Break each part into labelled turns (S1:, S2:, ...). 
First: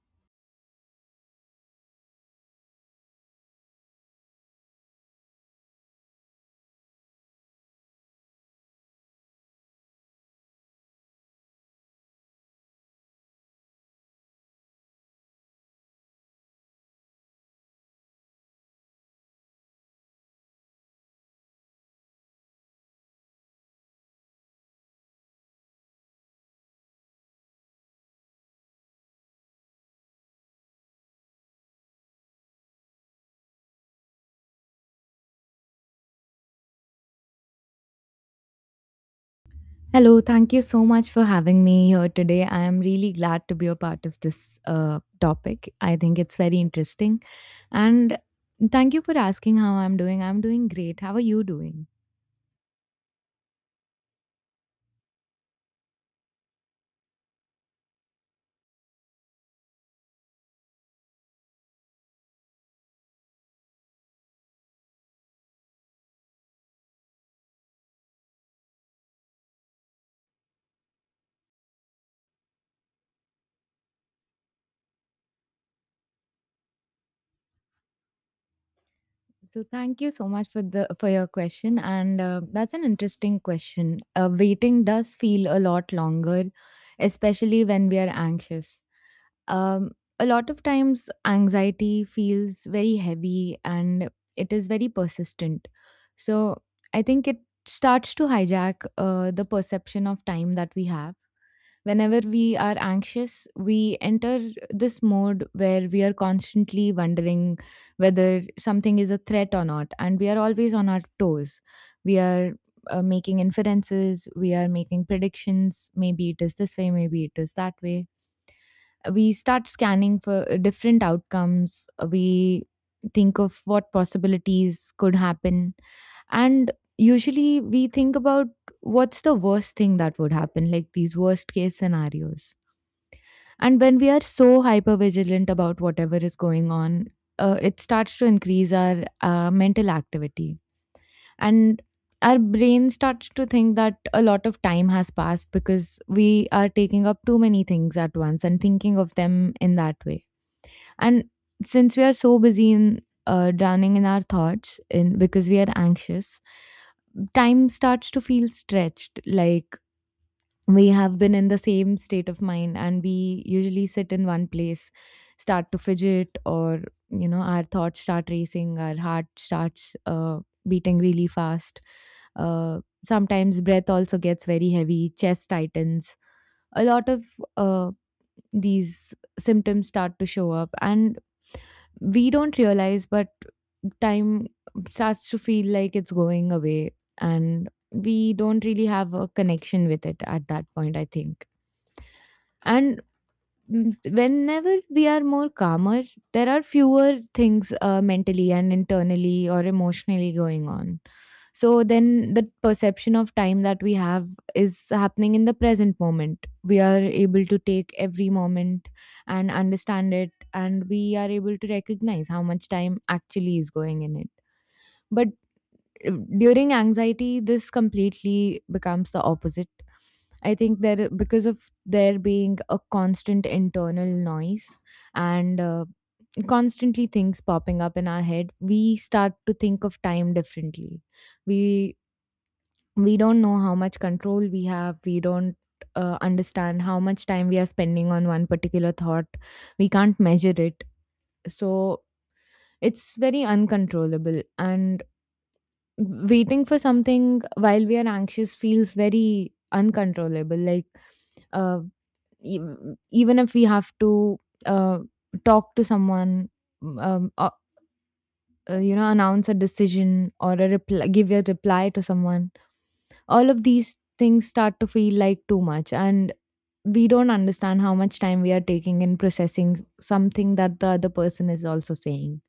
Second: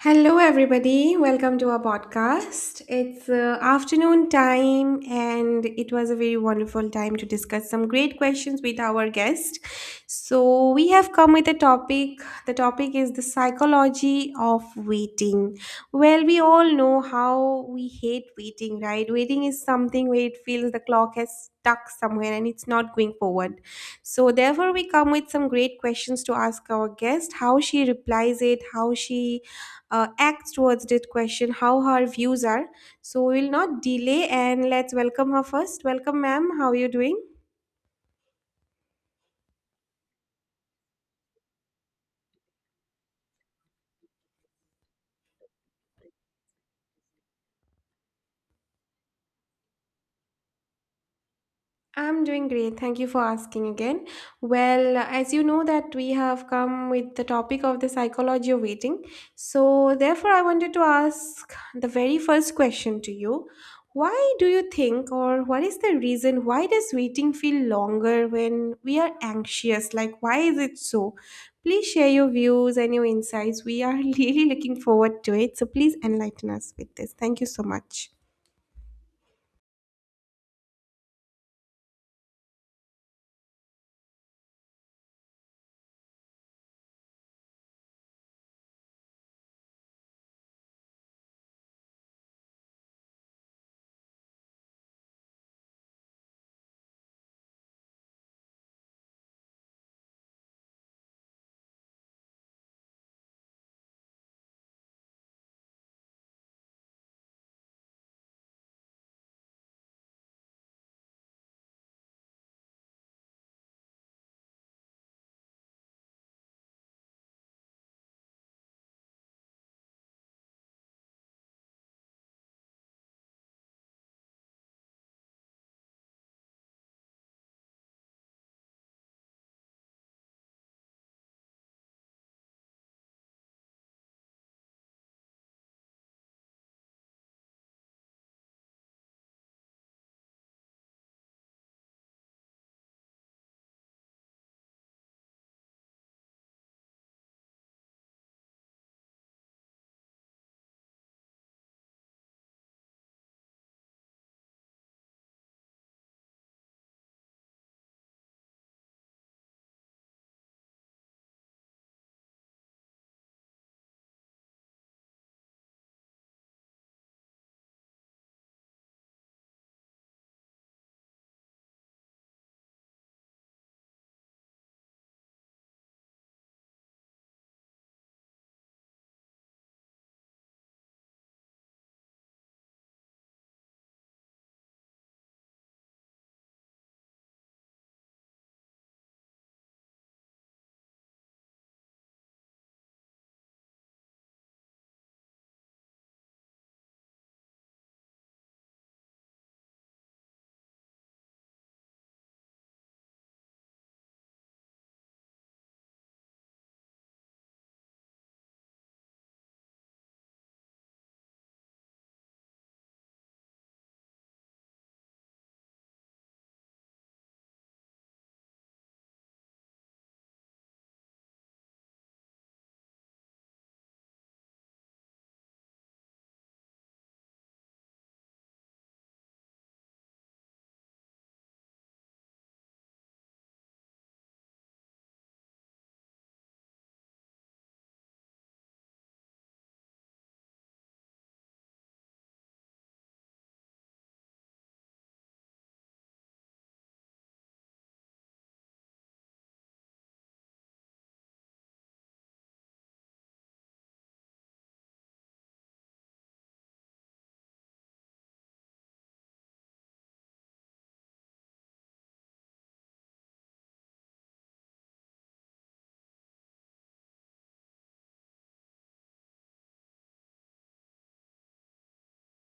S1: Hello, everybody. Welcome to our podcast. It's afternoon time, and it was a very wonderful time to discuss some great questions with our guest. So, we have come with a topic. The topic is the psychology of waiting. Well, we all know how we hate waiting, right? Waiting is something where it feels the clock has stuck somewhere and it's not going forward. So, therefore, we come with some great questions to ask our guest how she replies it, how she acts towards it question how her views are so we will not delay and let's welcome her first. Welcome, ma'am, how are you doing?
S2: Hello, thank you so much for having me here today. I am really glad to be a part of this topic. I think it's very interesting. And thank you for asking how I'm doing. I'm doing great. How are you doing?
S1: I'm doing great. Thank you for asking again. Well, as you know that we have come with the topic of the psychology of waiting. So, therefore I wanted to ask the very first question to you. Why do you think or what is the reason why does waiting feel longer when we are anxious? Like why is it so? Please share your views and your insights. We are really looking forward to it. So, please enlighten us with this. Thank you so much.
S2: So thank you so much for the for your question and that's an interesting question. Waiting does feel a lot longer, especially when we are anxious. Um, a lot of times, anxiety feels very heavy and it is very persistent. So, I think it starts to hijack the perception of time that we have. Whenever we are anxious, we enter this mode where we are constantly wondering whether something is a threat or not, and we are always on our toes. We are making inferences, we are making predictions. Maybe it is this way, maybe it is that way, we start scanning for different outcomes. We think of what possibilities could happen, and usually we think about what's the worst thing that would happen, like these worst case scenarios. And when we are so hyper vigilant about whatever is going on, it starts to increase our mental activity, and our brain starts to think that a lot of time has passed because we are taking up too many things at once and thinking of them in that way. And since we are so busy in drowning in our thoughts, in because we are anxious, time starts to feel stretched. Like, we have been in the same state of mind, and we usually sit in one place, start to fidget, or you know, our thoughts start racing, our heart starts beating really fast. Sometimes breath also gets very heavy, chest tightens. A lot of uh, these symptoms start to show up, and we don't realize, but time starts to feel like it's going away, and we don't really have a connection with it at that point, I think. And mm, whenever we are more calmer, there are fewer things mentally and internally or emotionally going on, so then the perception of time that we have is happening in the present moment. We are able to take every moment and understand it, and we are able to recognize how much time actually is going in it. But uh, during anxiety, this completely becomes the opposite. I think there, because of there being a constant internal noise and constantly things popping up in our head, we start to think of time differently. We we don't know how much control we have. We don't understand how much time we are spending on one particular thought. We can't measure it, so it's very uncontrollable, and waiting for something while we are anxious feels very uncontrollable. Like, uh, e- even if we have to uh, talk to someone, um, uh, you know, announce a decision or a reply, give a reply to someone, all of these things start to feel like too much, and we don't understand how much time we are taking in processing something that the other person is also saying.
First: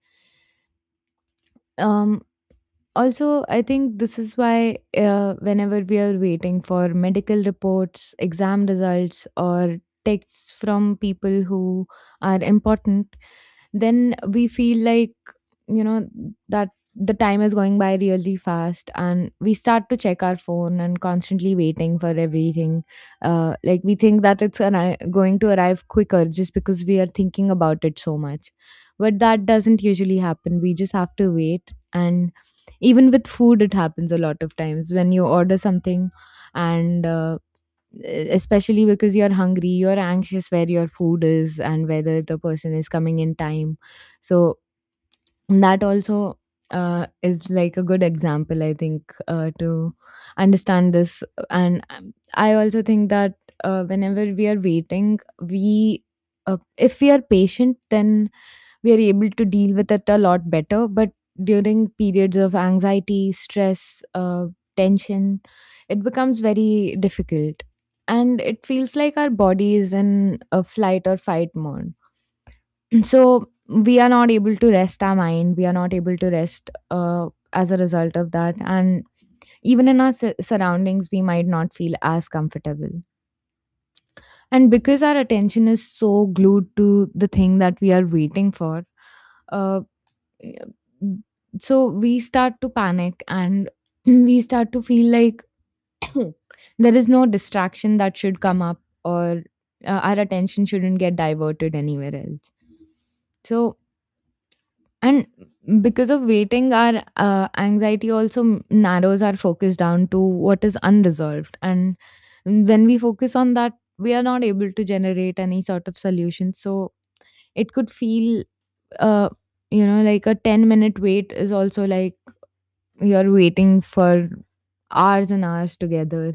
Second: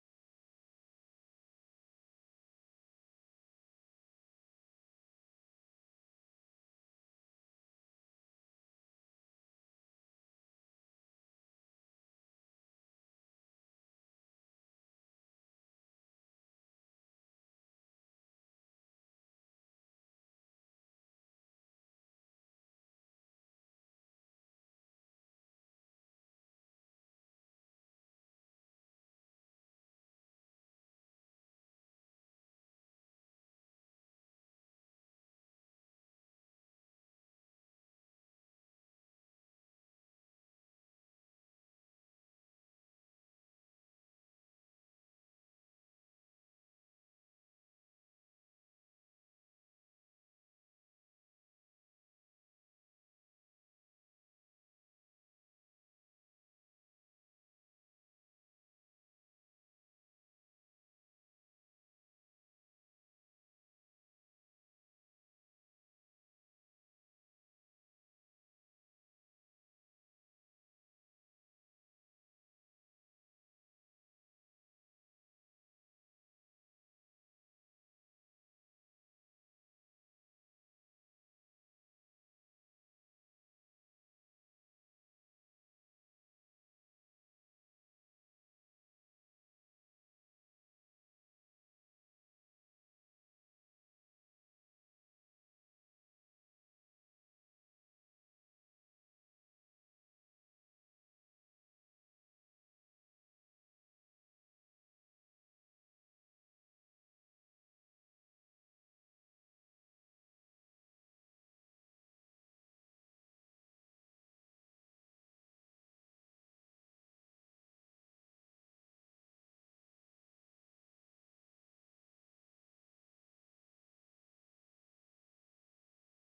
S2: um Also, I think this is why whenever we are waiting for medical reports, exam results, or texts from people who are important, then we feel like, you know, that the time is going by really fast, and we start to check our phone and constantly waiting for everything. Like, we think that it's an, going to arrive quicker just because we are thinking about it so much, but that doesn't usually happen. We just have to wait. And even with food, it happens a lot of times. When you order something and especially because you're hungry, you're anxious where your food is and whether the person is coming in time. So that also is like a good example, I think, to understand this. And I also think that whenever we are waiting, we if we are patient, then we are able to deal with it a lot better. But during periods of anxiety, stress, tension, it becomes very difficult. And it feels like our body is in a flight or fight mode. So we are not able to rest our mind. We are not able to rest as a result of that. And even in our surroundings, we might not feel as comfortable. And because our attention is so glued to the thing that we are waiting for, uh, Yeah. So we start to panic and we start to feel like there is no distraction that should come up or our attention shouldn't get diverted anywhere else. So, and because of waiting, our anxiety also narrows our focus down to what is unresolved. And when we focus on that, we are not able to generate any sort of solution. So it could feel, uh, you know, like a 10-minute wait is also like you're waiting for hours and hours together,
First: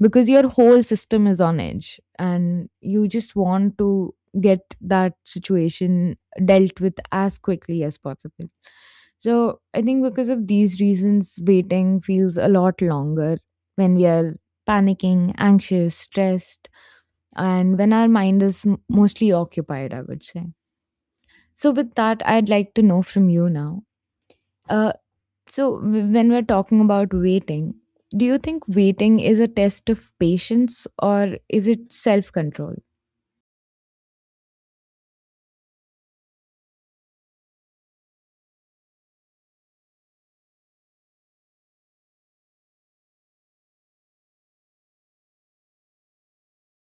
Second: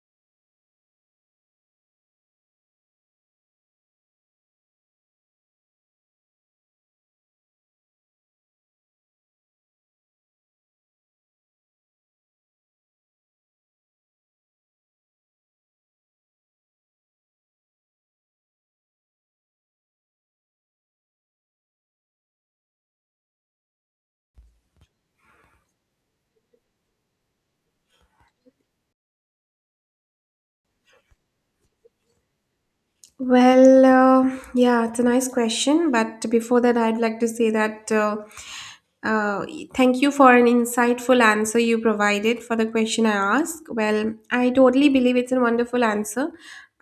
S2: because your whole system is on edge and you just want to get that situation dealt with as quickly as possible. So I think because of these reasons, waiting feels a lot longer when we are panicking, anxious, stressed, and when our mind is mostly occupied, I would say. So, with that, I'd like to know from you now. Uh, so, when we're talking about waiting, do you think waiting is a test of patience or is it self control?
S1: Well, yeah, it's a nice question. But before that, I'd like to say that uh, thank you for an insightful answer you provided for the question I asked. Well, I totally believe it's a wonderful answer.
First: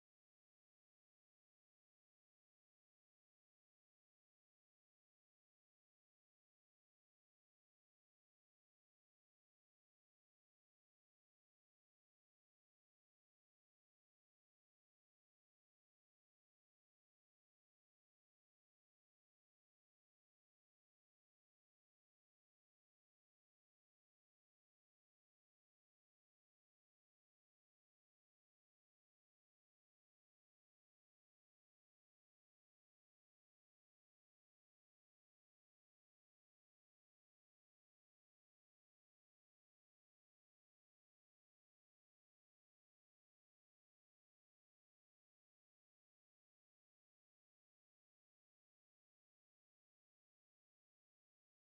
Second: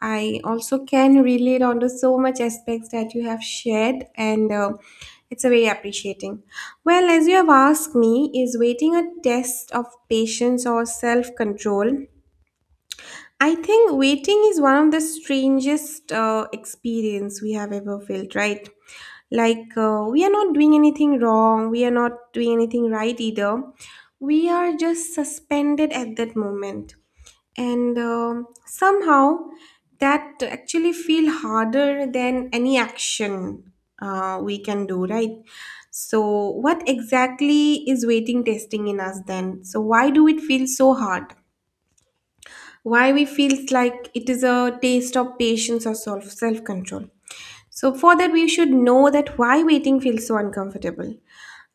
S1: I also can relate onto so much aspects that you have shared, and it's a very appreciating. Well, as you have asked me, is waiting a test of patience or self control? I think waiting is one of the strangest experience we have ever felt, right? Like we are not doing anything wrong, we are not doing anything right either. We are just suspended at that moment, and somehow that actually feel harder than any action we can do, right? So, what exactly is waiting testing in us then? So, why do it feel so hard? Why we feels like it is a taste of patience or self control? So for that we should know that why waiting feels so uncomfortable.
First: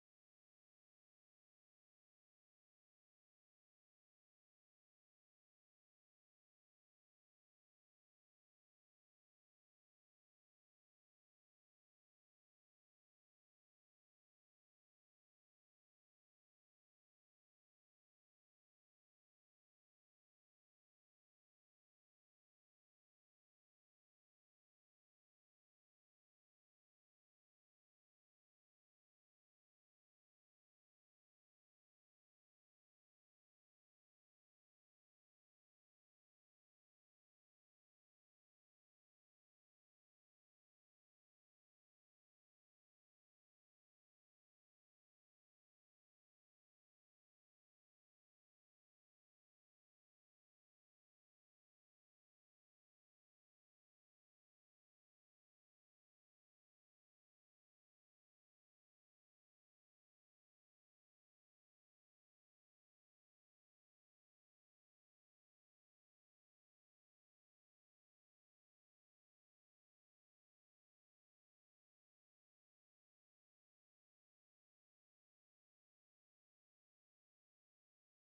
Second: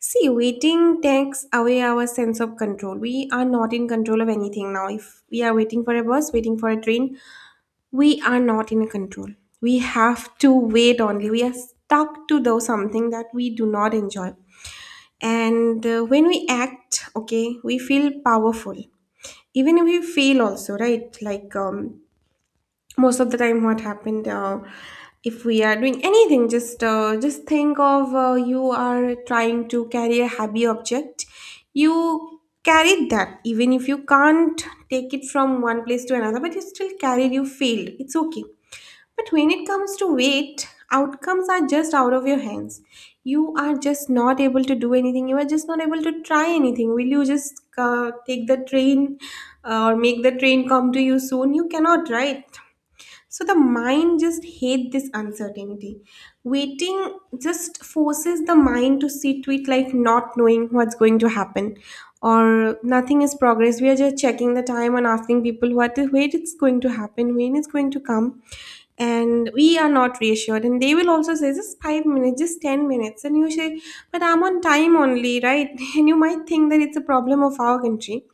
S1: See, waiting takes away our sense of control. We are not in control of anything. Now if we are waiting for a bus, waiting for a train, we are not in control. We have to wait only. We are stuck to do something that we do not enjoy. And when we act okay we feel powerful, even if we feel also right. Like most of the time what happened, if we are doing anything, just think of you are trying to carry a heavy object, you carried that. Even if you can't take it from one place to another, but you still carried, you failed, it's okay. But when it comes to weight, outcomes are just out of your hands. You are just not able to do anything, you are just not able to try anything. Will you just take the train or make the train come to you soon? You cannot, right? So the mind just hate this uncertainty. Waiting just forces the mind to sit with like not knowing what's going to happen or nothing is progress. We are just checking the time and asking people what is when it's going to happen, when it's going to come. And we are not reassured. And they will also say just 5 minutes, just 10 minutes. And you say, but I'm on time only, right? And you might think that it's a problem of our country,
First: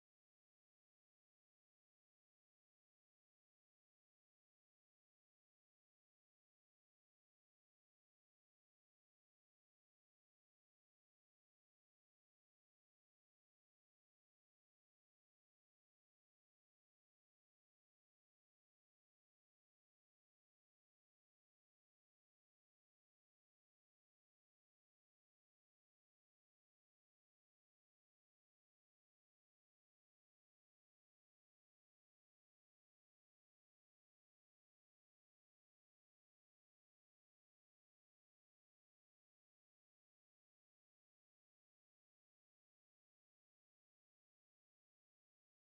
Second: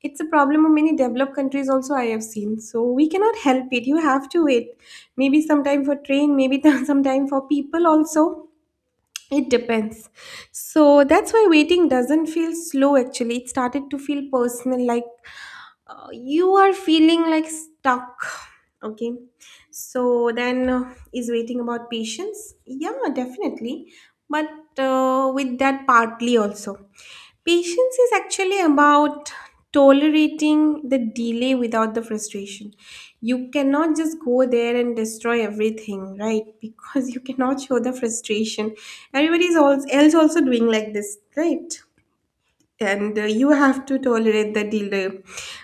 S1: it's a problem of many developed countries also I have seen. So we cannot help it, you have to wait, maybe sometime for train, maybe sometime for people also. It depends. So that's why waiting doesn't feel slow, actually it started to feel personal. Like you are feeling like stuck, okay. So then, is waiting about patience? Yeah, definitely. But with that, partly also. Patience is actually about tolerating the delay without the frustration. You cannot just go there and destroy everything, right? Because you cannot show the frustration. Everybody is else also doing like this, right? And you have to tolerate the delay,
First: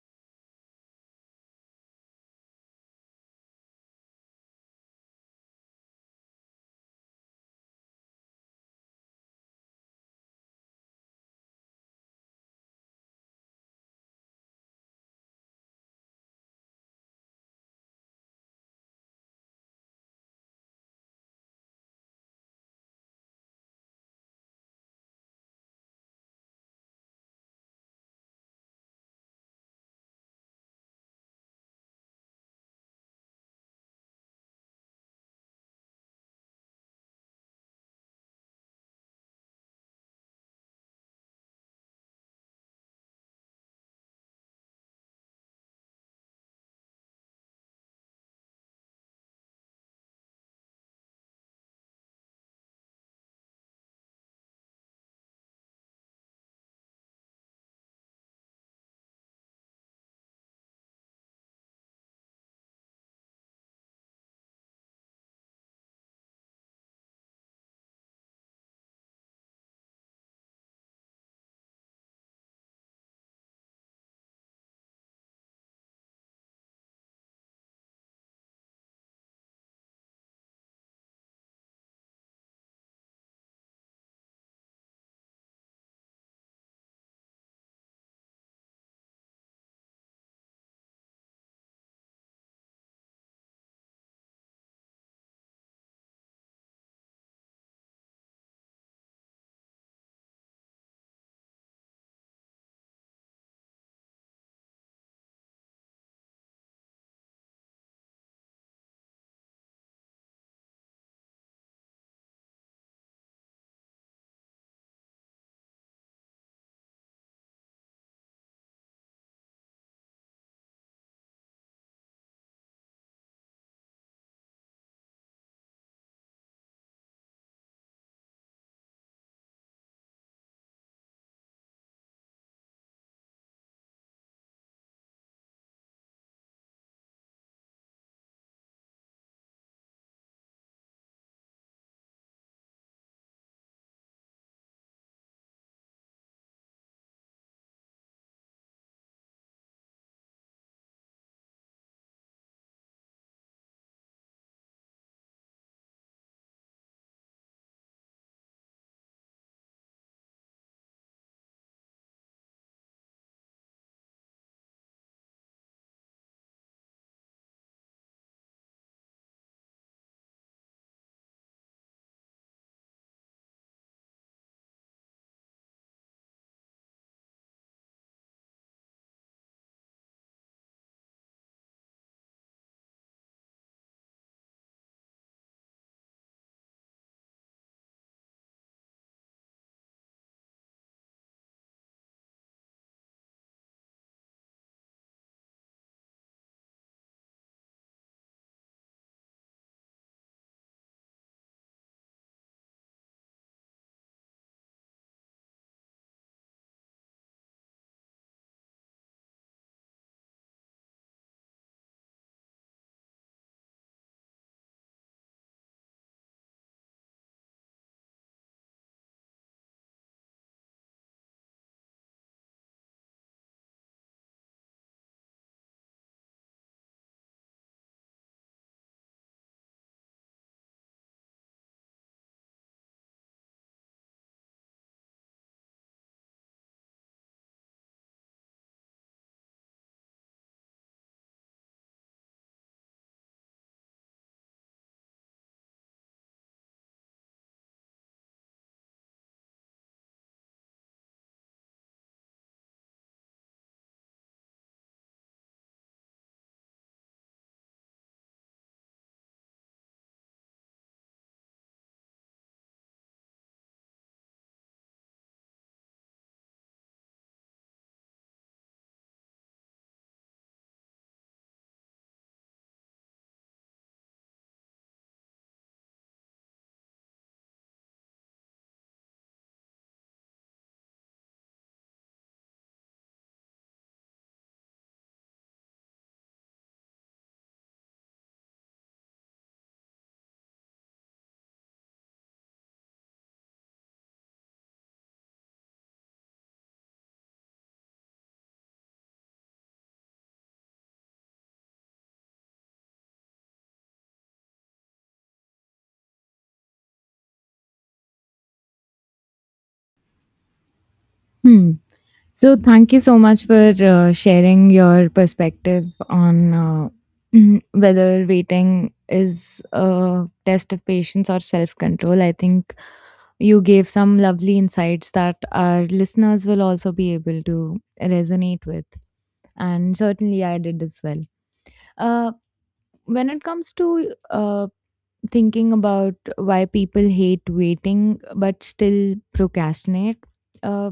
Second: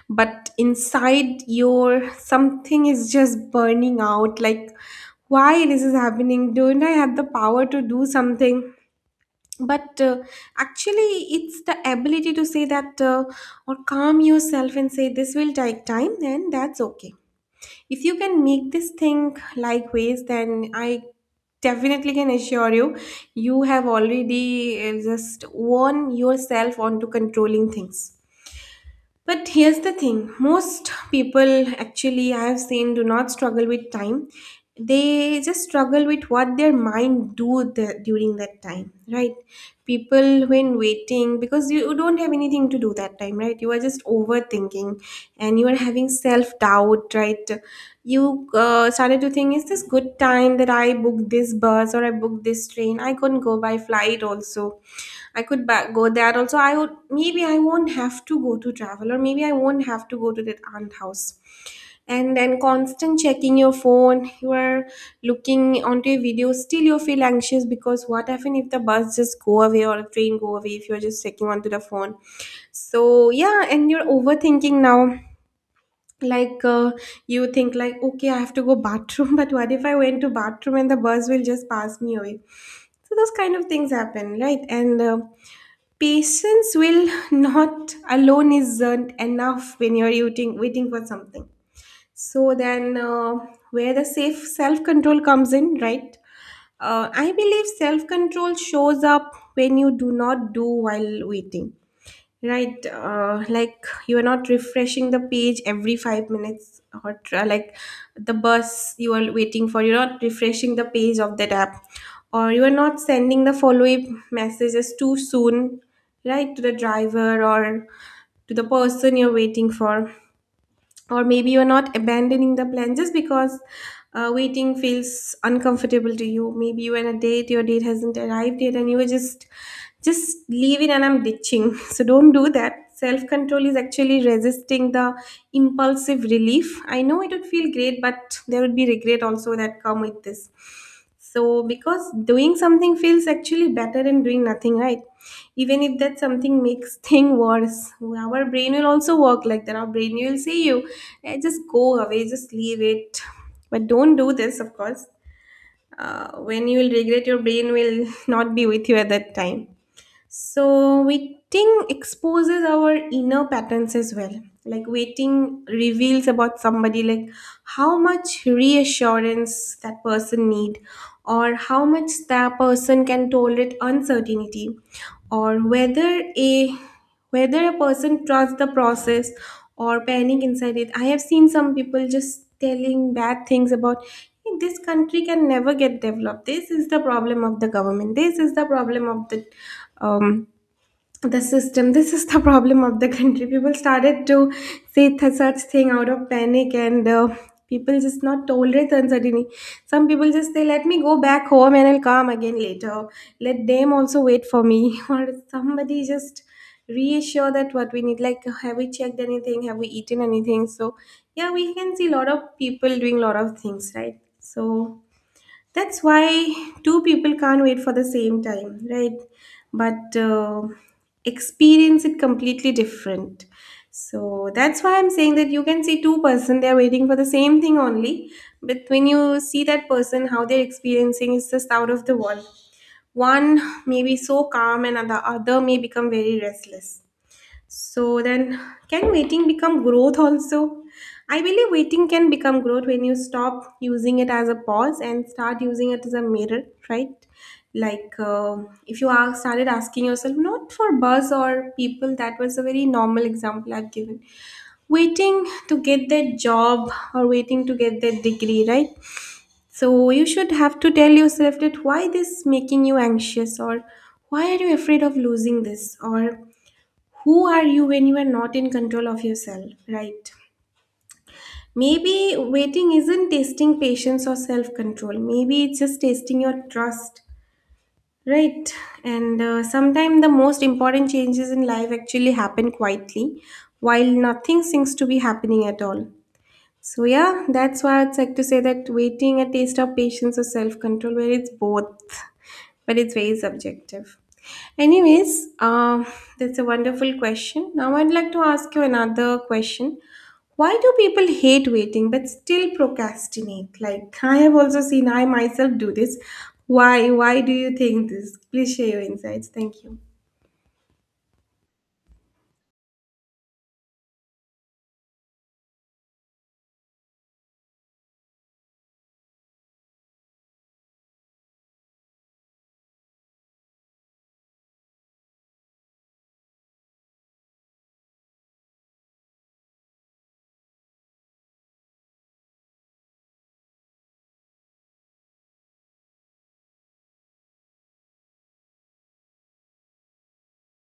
S1: but inside your something is just burning out. Like why this is happening, don't I have the power to do something? But actually it's the ability to say that or calm yourself and say this will take time and that's okay. If you can make this thing like ways, then I definitely can assure you, you have already just won yourself onto controlling things. But here's the thing, most people, actually, I have seen, do not struggle with time. They just struggle with what their mind do the, during that time, right? People when waiting, because you don't have anything to do that time, right? You are just overthinking, and you are having self doubt, right? You started to think, is this good time that I booked this bus or I booked this train? I couldn't go by flight also, I could go there also. I would, maybe I won't have to go to travel, or maybe I won't have to go to that aunt house. And then constant checking your phone, you are looking onto a video. Still, you feel anxious because what happen if the bus just go away or a train go away, if you're just checking onto the phone? So yeah, and you're overthinking now. Like you think like okay, I have to go bathroom, but what if I went to bathroom and the bus will just pass me away? So those kind of things happen, right? And patience will not alone isn't enough when you're waiting for something. So then, where the safe self control comes in, right? I believe self control shows up when you do not do while waiting. Right, like you are not refreshing the page every 5 minutes, or like the bus you are waiting for, you're not refreshing the page of that app, or you are not sending the follow up messages too soon, right, to the driver or to the person you're waiting for, or maybe you're not abandoning the plan just because waiting feels uncomfortable to you. Maybe you are on a date, your date hasn't arrived yet, and you were just leaving and I'm ditching. So don't do that. Self control is actually resisting the impulsive relief. I know it would feel great, but there would be regret also that come with this. So because doing something feels actually better than doing nothing, right? Even if that something makes thing worse, our brain will also work like that. Our brain will say you, eh, just go away, just leave it. But don't do this, of course. When you will regret, your brain will not be with you at that time. So, waiting exposes our inner patterns as well. Like, waiting reveals about somebody, like how much reassurance that person need, or how much that person can tolerate uncertainty, or whether a whether a person trusts the process or panic inside it. I have seen some people just telling bad things about, "Hey, this country can never get developed, this is the problem of the government, this is the problem of um, the system, this is the problem of the country." People started to say such thing out of panic. And people just not tolerate the uncertainty. Some people just say let me go back home and I'll come again later, let them also wait for me. Or somebody just reassure that what we need, like have we checked anything, have we eaten anything. So yeah, we can see a lot of people doing a lot of things, right? So that's why two people can't wait for the same time, right? But experience it completely different. So that's why I'm saying that you can see two-person they're waiting for the same thing only, but when you see that person how they're experiencing is the sound of the world. One may be so calm and the other may become very restless. So then, can waiting become growth also? I believe waiting can become growth when you stop using it as a pause and start using it as a mirror, right? Like if you are started asking yourself, not for buzz or people, that was a very normal example I've given. Waiting to get that job or waiting to get that degree, right? So you should have to tell yourself that why this making you anxious, or why are you afraid of losing this, or who are you when you are not in control of yourself, right? Maybe waiting isn't testing patience or self control. Maybe it's just testing your trust, right? And Sometimes the most important changes in life actually happen quietly while nothing seems to be happening at all. So, yeah, that's why I'd like to say that waiting a taste of patience or self control, where it's both but it's very subjective. Anyways, um, that's a wonderful question. Now I'd like to ask you another question. Why do people hate waiting but still procrastinate? Like I have also seen I myself do this. Why? Why do you think this? Please share your insights. Thank you.
S2: Hmm. So, thank you so much for sharing your perspective on whether waiting is a test of patience or self control. I think you gave some lovely insights that our listeners will also be able to resonate with. And certainly, I did as well. Uh, when it comes to thinking about why people hate waiting but still procrastinate. Uh,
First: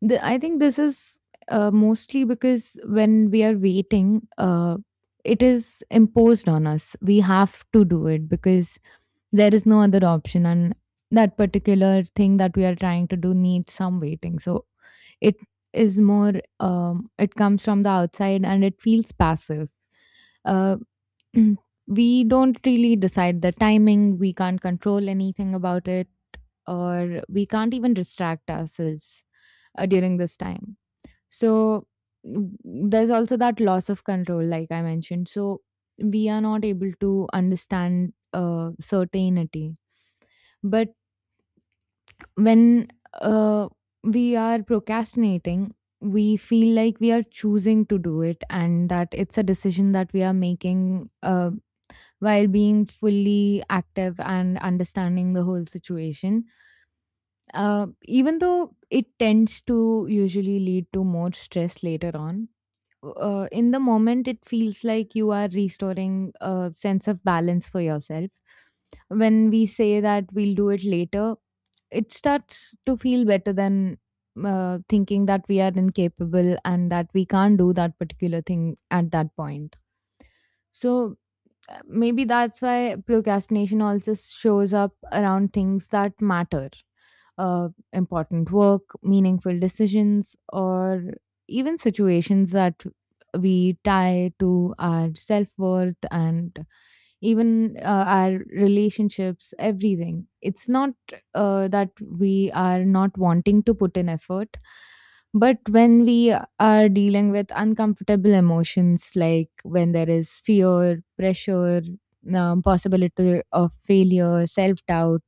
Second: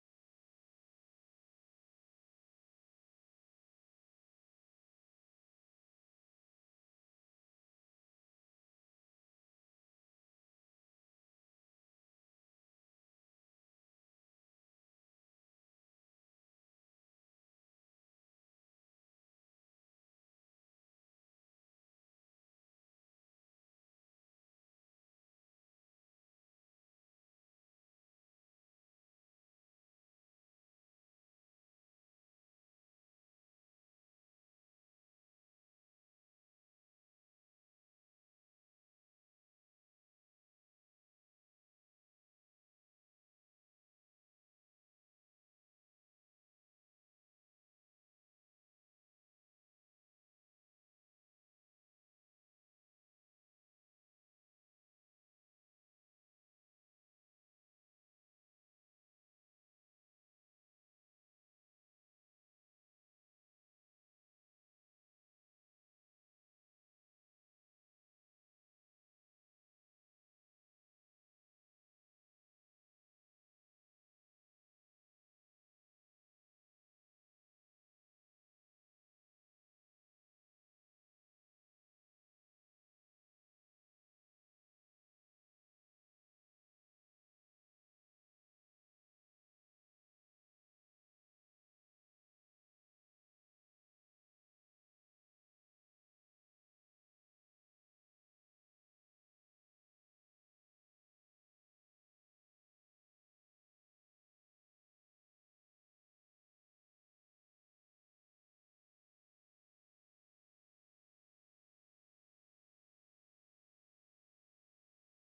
S2: I think this is mostly because when we are waiting, it is imposed on us. We have to do it because there is no other option, and that particular thing that we are trying to do needs some waiting. So it is more, it comes from the outside and it feels passive. Uh, Mm. We don't really decide the timing. We can't control anything about it, or we can't even distract ourselves during this time. So, there's also that loss of control like I mentioned. So we are not able to understand certainty. But when uh, we are procrastinating, we feel like we are choosing to do it and that it's a decision that we are making while being fully active and understanding the whole situation. Even though it tends to usually lead to more stress later on, in the moment, it feels like you are restoring a sense of balance for yourself. When we say that we'll do it later, it starts to feel better than thinking that we are incapable and that we can't do that particular thing at that point. So, maybe that's why procrastination also shows up around things that matter, important work, meaningful decisions, or even situations that we tie to our self-worth, and even our relationships, everything. It's not that we are not wanting to put in effort, but when we are dealing with uncomfortable emotions, like when there is fear, pressure, possibility of failure, self doubt,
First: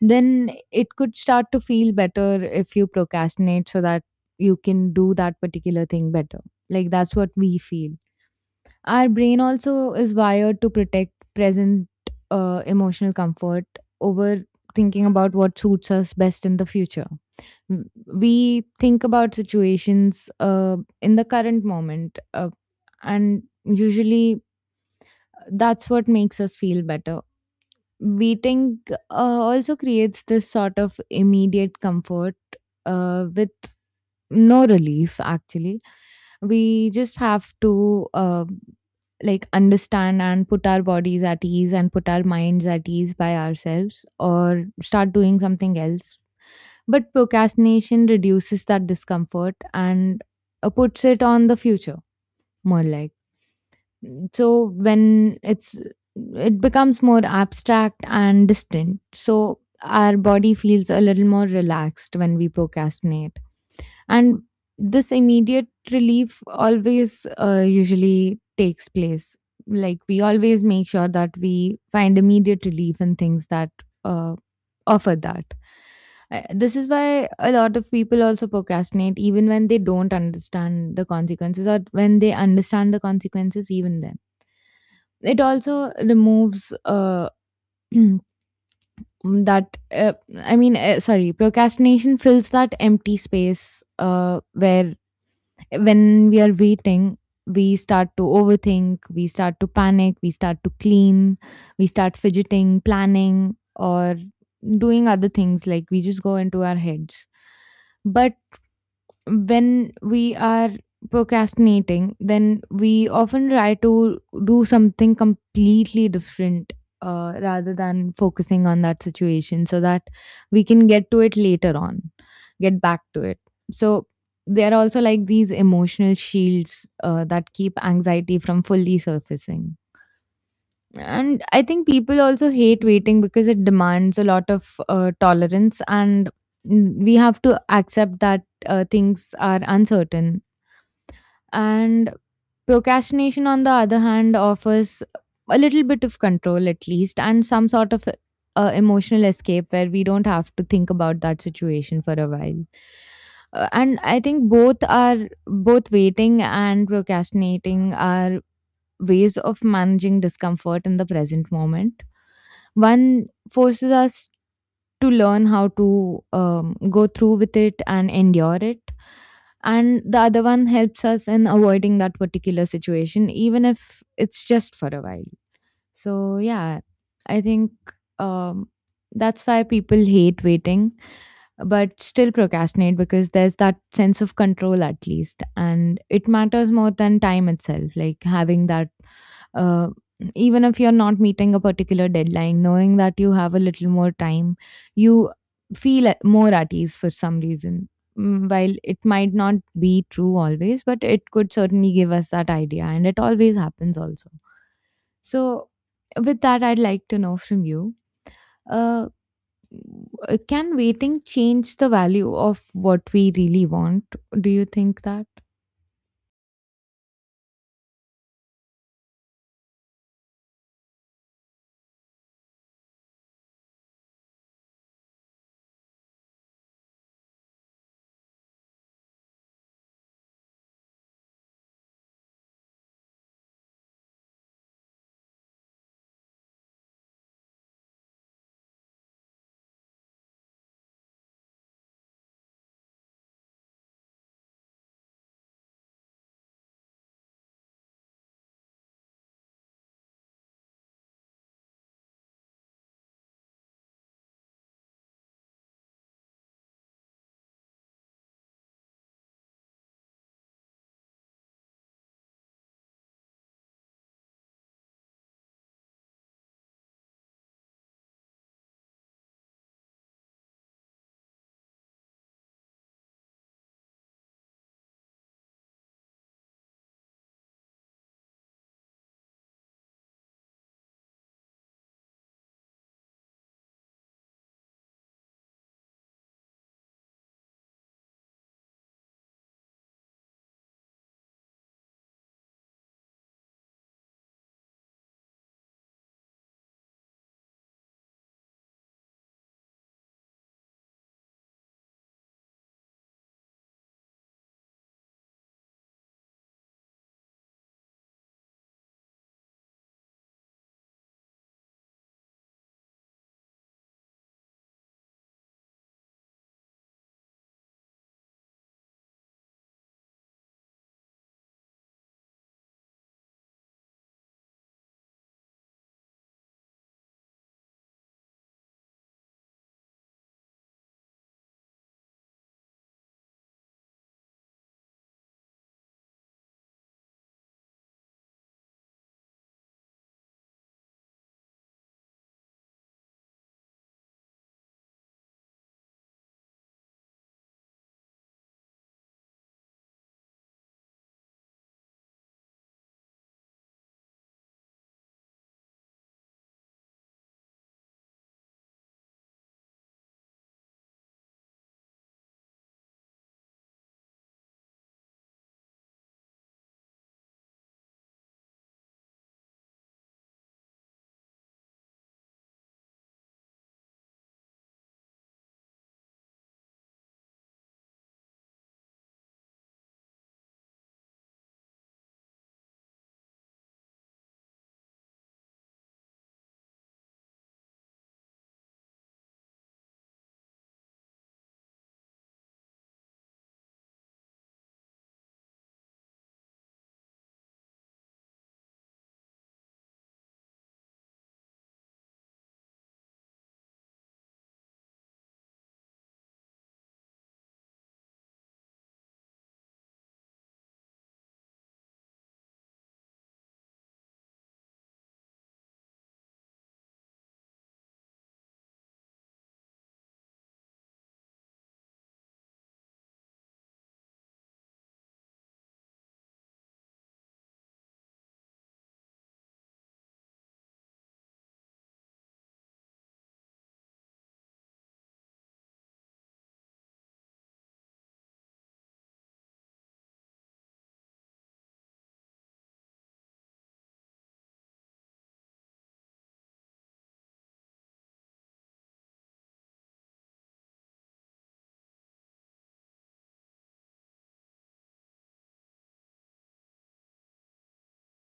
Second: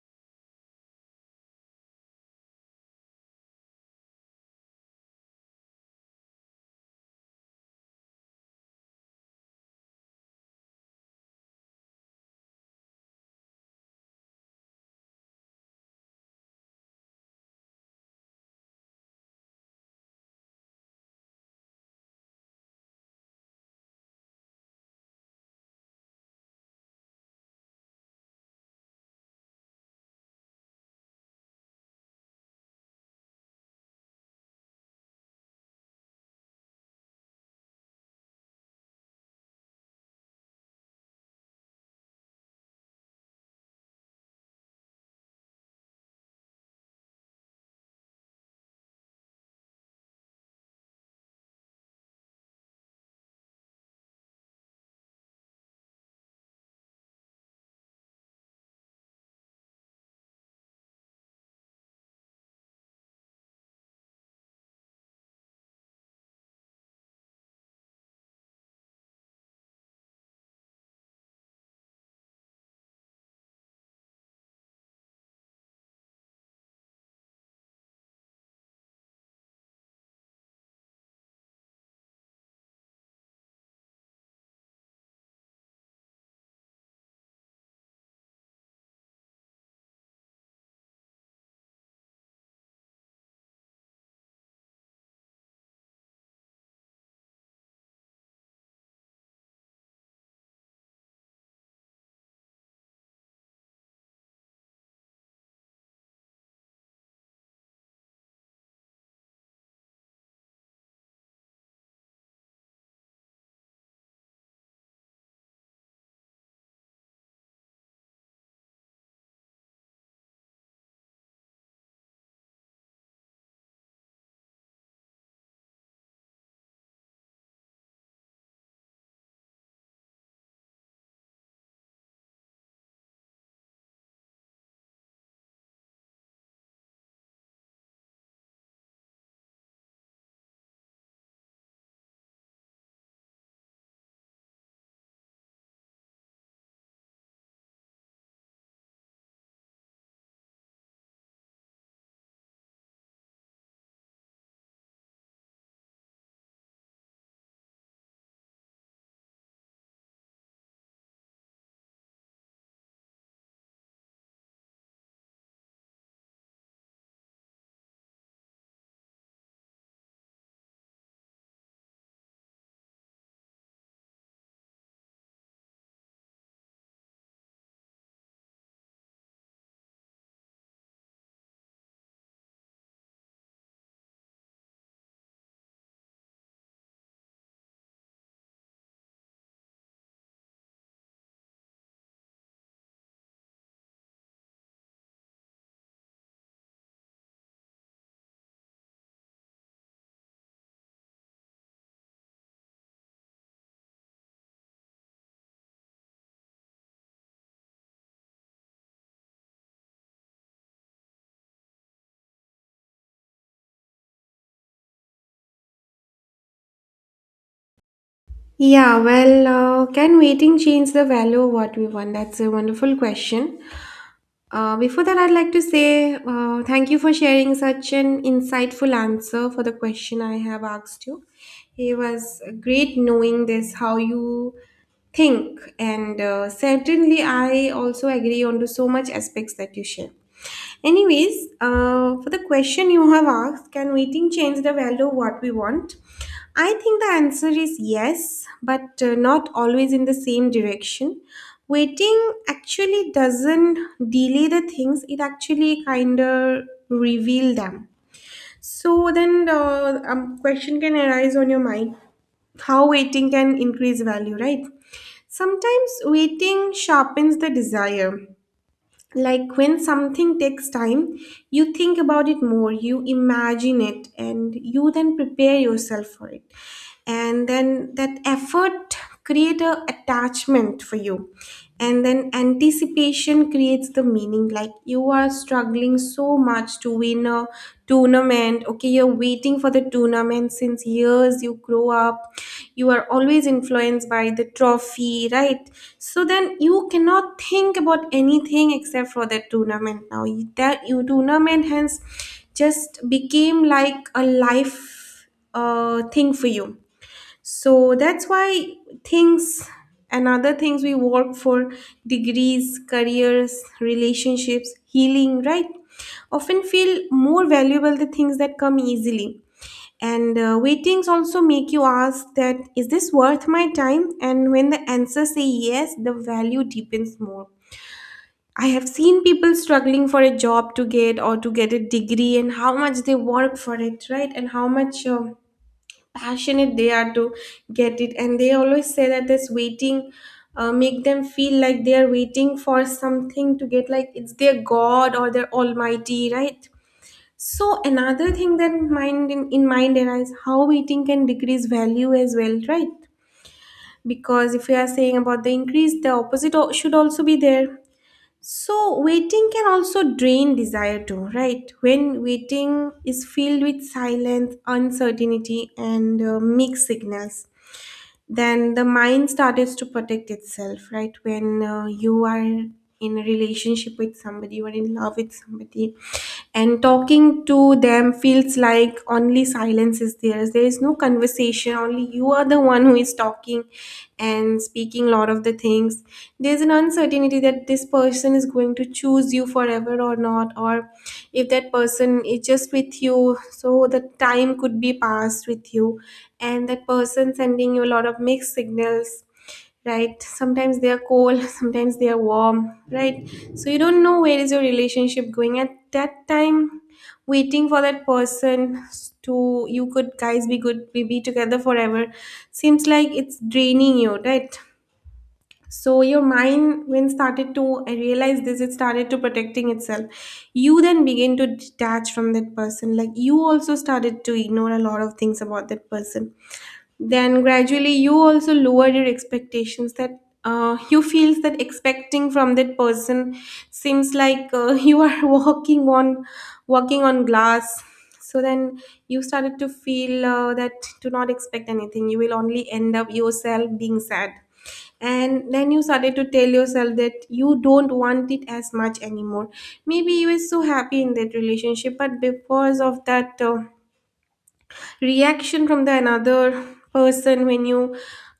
S2: then it could start to feel better if you procrastinate so that you can do that particular thing better. Like, that's what we feel. Our brain also is wired to protect present emotional comfort over thinking about what suits us best in the future. Mm, we think about situations in the current moment, and usually that's what makes us feel better. Waiting also creates this sort of immediate comfort with no relief actually. We just have to like understand and put our bodies at ease and put our minds at ease by ourselves or start doing something else. But procrastination reduces that discomfort and puts it on the future, more like. So when it's, it becomes more abstract and distant. So our body feels a little more relaxed when we procrastinate, and this immediate relief always usually takes place, like we always make sure that we find immediate relief in things that uh, offer that. This is why a lot of people also procrastinate even when they don't understand the consequences, or when they understand the consequences, even then it also removes uh, that sorry, procrastination fills that empty space uh, where, when we are waiting, we start to overthink, we start to panic, we start to clean, we start fidgeting, planning, or doing other things. Like we just go into our heads. But when we are procrastinating, then we often try to do something completely different rather than focusing on that situation, so that we can get to it later on, get back to it. So, there are also like these emotional shields that keep anxiety from fully surfacing. And I think people also hate waiting because it demands a lot of tolerance, and mm, we have to accept that things are uncertain. And procrastination, on the other hand, offers a little bit of control at least, and some sort of emotional escape where we don't have to think about that situation for a while. And I think both are, both waiting and procrastinating are ways of managing discomfort in the present moment. One forces us to learn how to go through with it and endure it. And the other one helps us in avoiding that particular situation, even if it's just for a while. So, yeah, I think, um, that's why people hate waiting but still procrastinate, because there's that sense of control at least, and it matters more than time itself, like having that, uh, even if you're not meeting a particular deadline, knowing that you have a little more time, you feel more at ease for some reason. Mm, while it might not be true always, but it could certainly give us that idea, and it always happens also. So, with that, I'd like to know from you, uh, can waiting change the value of what we really want? Do you think that?
S1: Yeah, well, can waiting change the value of what we want? That's a wonderful question. Before that, I'd like to say thank you for sharing such an insightful answer for the question I have asked you. It was great knowing this, how you think, and certainly I also agree on to so much aspects that you share. Anyways For the question you have asked, can waiting change the value of what we want? I think the answer is yes, but not always in the same direction. Waiting actually doesn't delay the things, it actually kind of reveal them. So then the question can arise on your mind, how waiting can increase value, right? Sometimes waiting sharpens the desire. Like when something takes time, you think about it more, you imagine it, and you then prepare yourself for it. And then that effort create a attachment for you. And then anticipation creates the meaning. Like you are struggling so much to win a to tournament, okay? You're waiting for the tournament since years you grow up, you are always influenced by the trophy, right? So then you cannot think about anything except for that tournament now. That you tournament hence just became like a life thing for you. So that's why things and other things we work for, degrees, careers, relationships, healing, right, often feel more valuable the things that come easily. And waitings also make you ask that is this worth my time, and when the answer say yes, the value deepens more. I have seen people struggling for a job to get, or to get a degree, and how much they work for it, right? And how much passionate they are to get it, and they always say that this waiting make them feel like they are waiting for something to get, like it's their god or their almighty, right? So another thing that in mind arises, how waiting can decrease value as well, right? Because if we are saying about the increase, the opposite should also be there. So waiting can also drain desire too, right? When waiting is filled with silence, uncertainty, and mixed signals, then the mind started to protect itself, right? When you are in a relationship with somebody, you are in love with somebody, and talking to them feels like only silence is there, there is no conversation, only you are the one who is talking and speaking a lot of the things. There's an uncertainty that this person is going to choose you forever or not, or if that person is just with you so the time could be passed with you, and that person sending you a lot of mixed signals, right? Sometimes they are cold, sometimes they are warm, right? So you don't know where is your relationship going at that time. Waiting for that person to you could guys be good, we be together forever, seems like it's draining you, right? So your mind when started to I realized this, it started to protecting itself. You then begin to detach from that person, like you also started to ignore a lot of things about that person. Then gradually you also lower your expectations that you feels that expecting from that person seems like you are walking on glass. So then you started to feel that to not expect anything, you will only end up yourself being sad. And then you started to tell yourself that you don't want it as much anymore. Maybe you were so happy in that relationship, but because of that reaction from the another person, when you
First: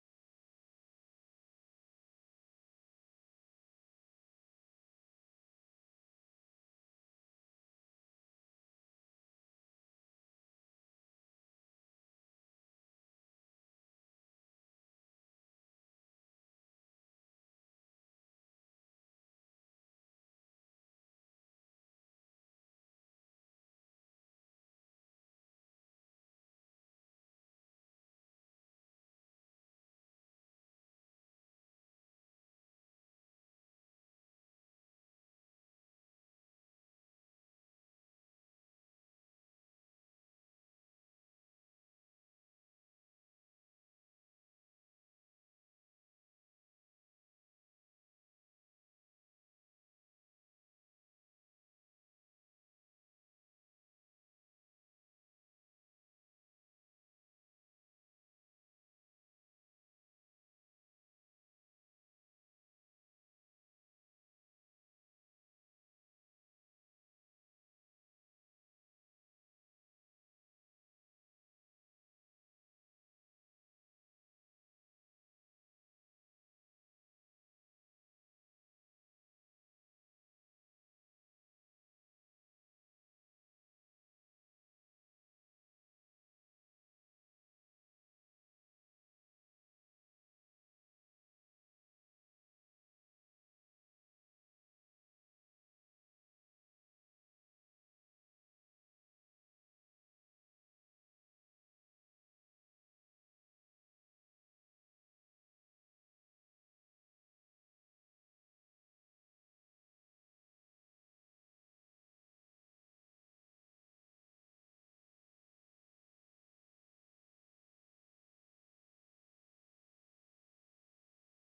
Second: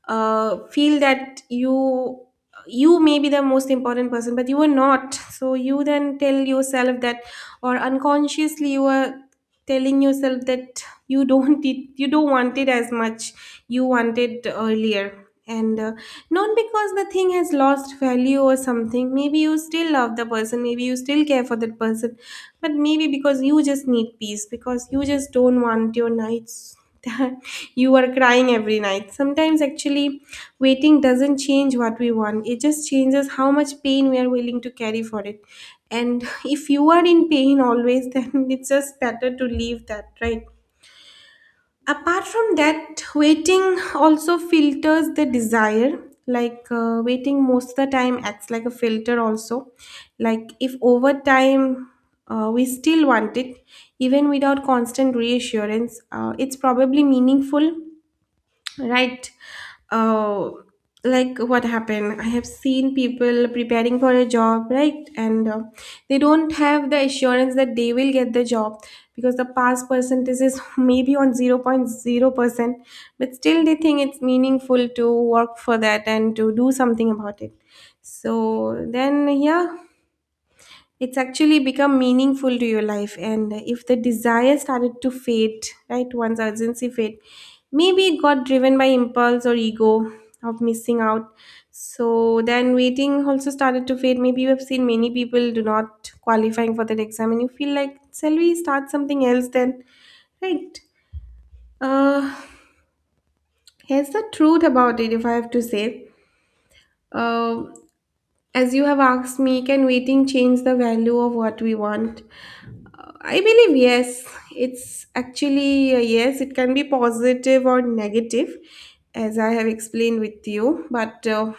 S1: feel that you may be the most important person but you are not, so you then tell yourself that, or unconsciously you are telling yourself that you don't want it as much you wanted earlier. And not because the thing has lost value or something, maybe you still love the person, maybe you still care for that person, but maybe because you just need peace, because you just don't want your nights that you are crying every night. Sometimes actually waiting doesn't change what we want, it just changes how much pain we are willing to carry for it. And if you are in pain always, then it's just better to leave that, right? Apart from that, waiting also filters the desire. Like waiting most of the time acts like a filter also. Like if over time we still want it even without constant reassurance, it's probably meaningful. Right. Oh, like what happened? I have seen people preparing for a job, right? And they don't have the assurance that they will get the job because the pass percentage is maybe on 0.0%, but still they think it's meaningful to work for that and to do something about it. So then, yeah, it's actually become meaningful to your life. And if the desire started to fade, right, once urgency fade, maybe it got driven by impulse or ego of missing out. So then waiting also started to fade. Maybe you have seen many people do not qualifying for that exam and you feel like shall we start something else then, right? Uh, here's the truth about it, if I have to say, uh, as you have asked me, can waiting change the value of what we want, I believe yes. It's actually yes, it can be positive or negative, as I have explained with you, but uh,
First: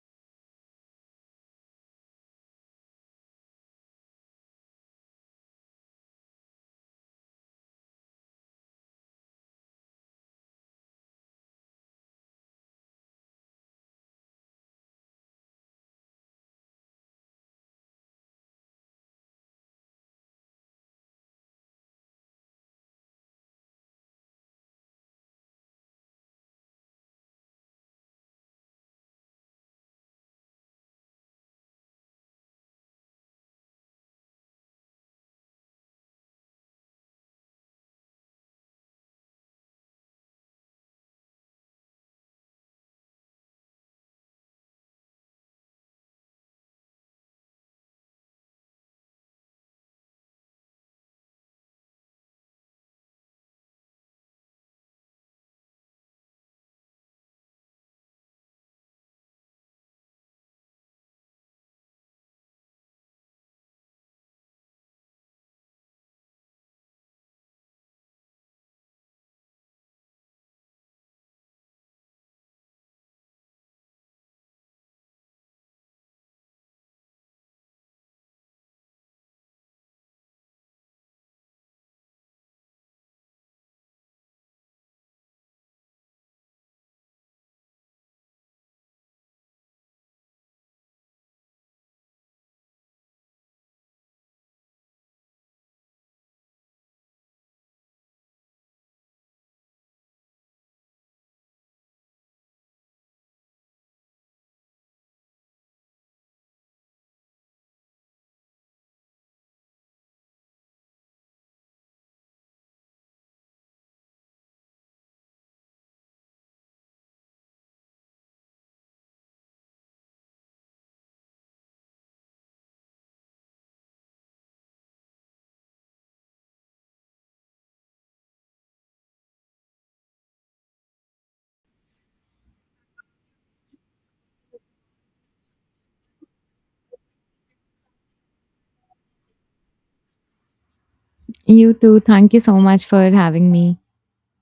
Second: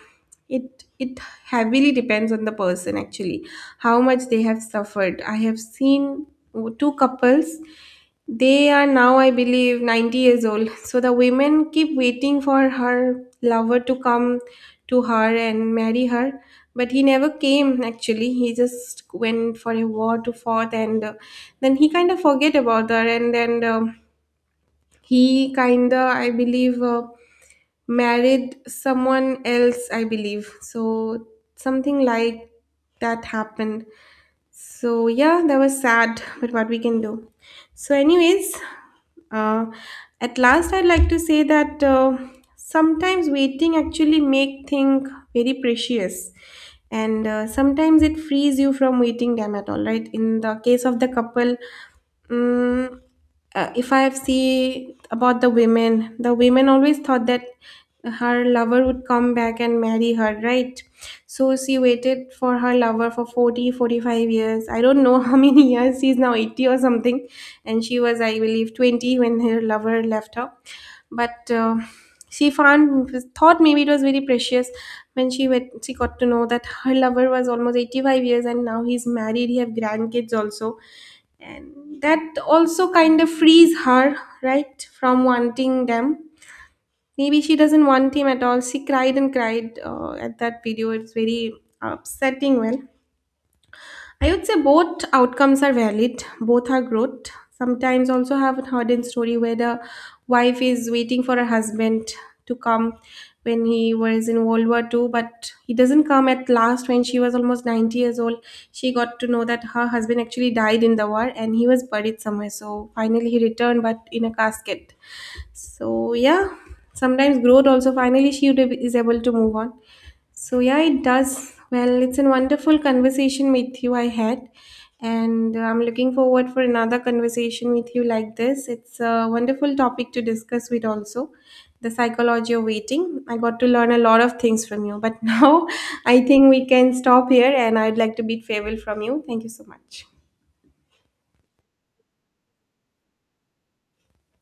S1: it it heavily depends on the person actually how much they have suffered. I have seen two couples, they are now I believe 90 years old. So the women keep waiting for her lover to come to her and marry her, but he never came. Actually he just went for a war to fourth, and then he kind of forget about her, and then he kind of I believe married someone else, I believe. So something like that happened. So yeah, that was sad, but what we can do. So anyways, uh, at last I'd like to say that sometimes waiting actually make things very precious. And sometimes it frees you from waiting them at all, right? In the case of the couple, Mm, if I see about the women always thought that her lover would come back and marry her, right? So she waited for her lover for 40, 45 years. I don't know how many years. She's now 80 or something. And she was, I believe, 20 when her lover left her. But she found, thought maybe it was very precious. When she went, she got to know that her lover was almost 85 years and now he's married. He have grandkids also, and that also kind of frees her, right, from wanting them. Maybe she doesn't want him at all. She cried and cried at that video, it's very upsetting. Well, I would say both outcomes are valid, both are growth. Sometimes also have a hidden story where the wife is waiting for her husband to come when he was in World War Two, but he doesn't come at last. When she was almost 90 years old, she got to know that her husband actually died in the war and he was buried somewhere. So finally he returned but in a casket. So yeah, sometimes growth also, finally she is able to move on. So yeah, it does. Well, it's a wonderful conversation with you I had, and I'm looking forward for another conversation with you like this. It's a wonderful topic to discuss with also the psychology of waiting. I got to learn a lot of things from you, but now I think we can stop here and I'd like to bid farewell from you. Thank you so much.
S2: You too. Thank you so much for having me.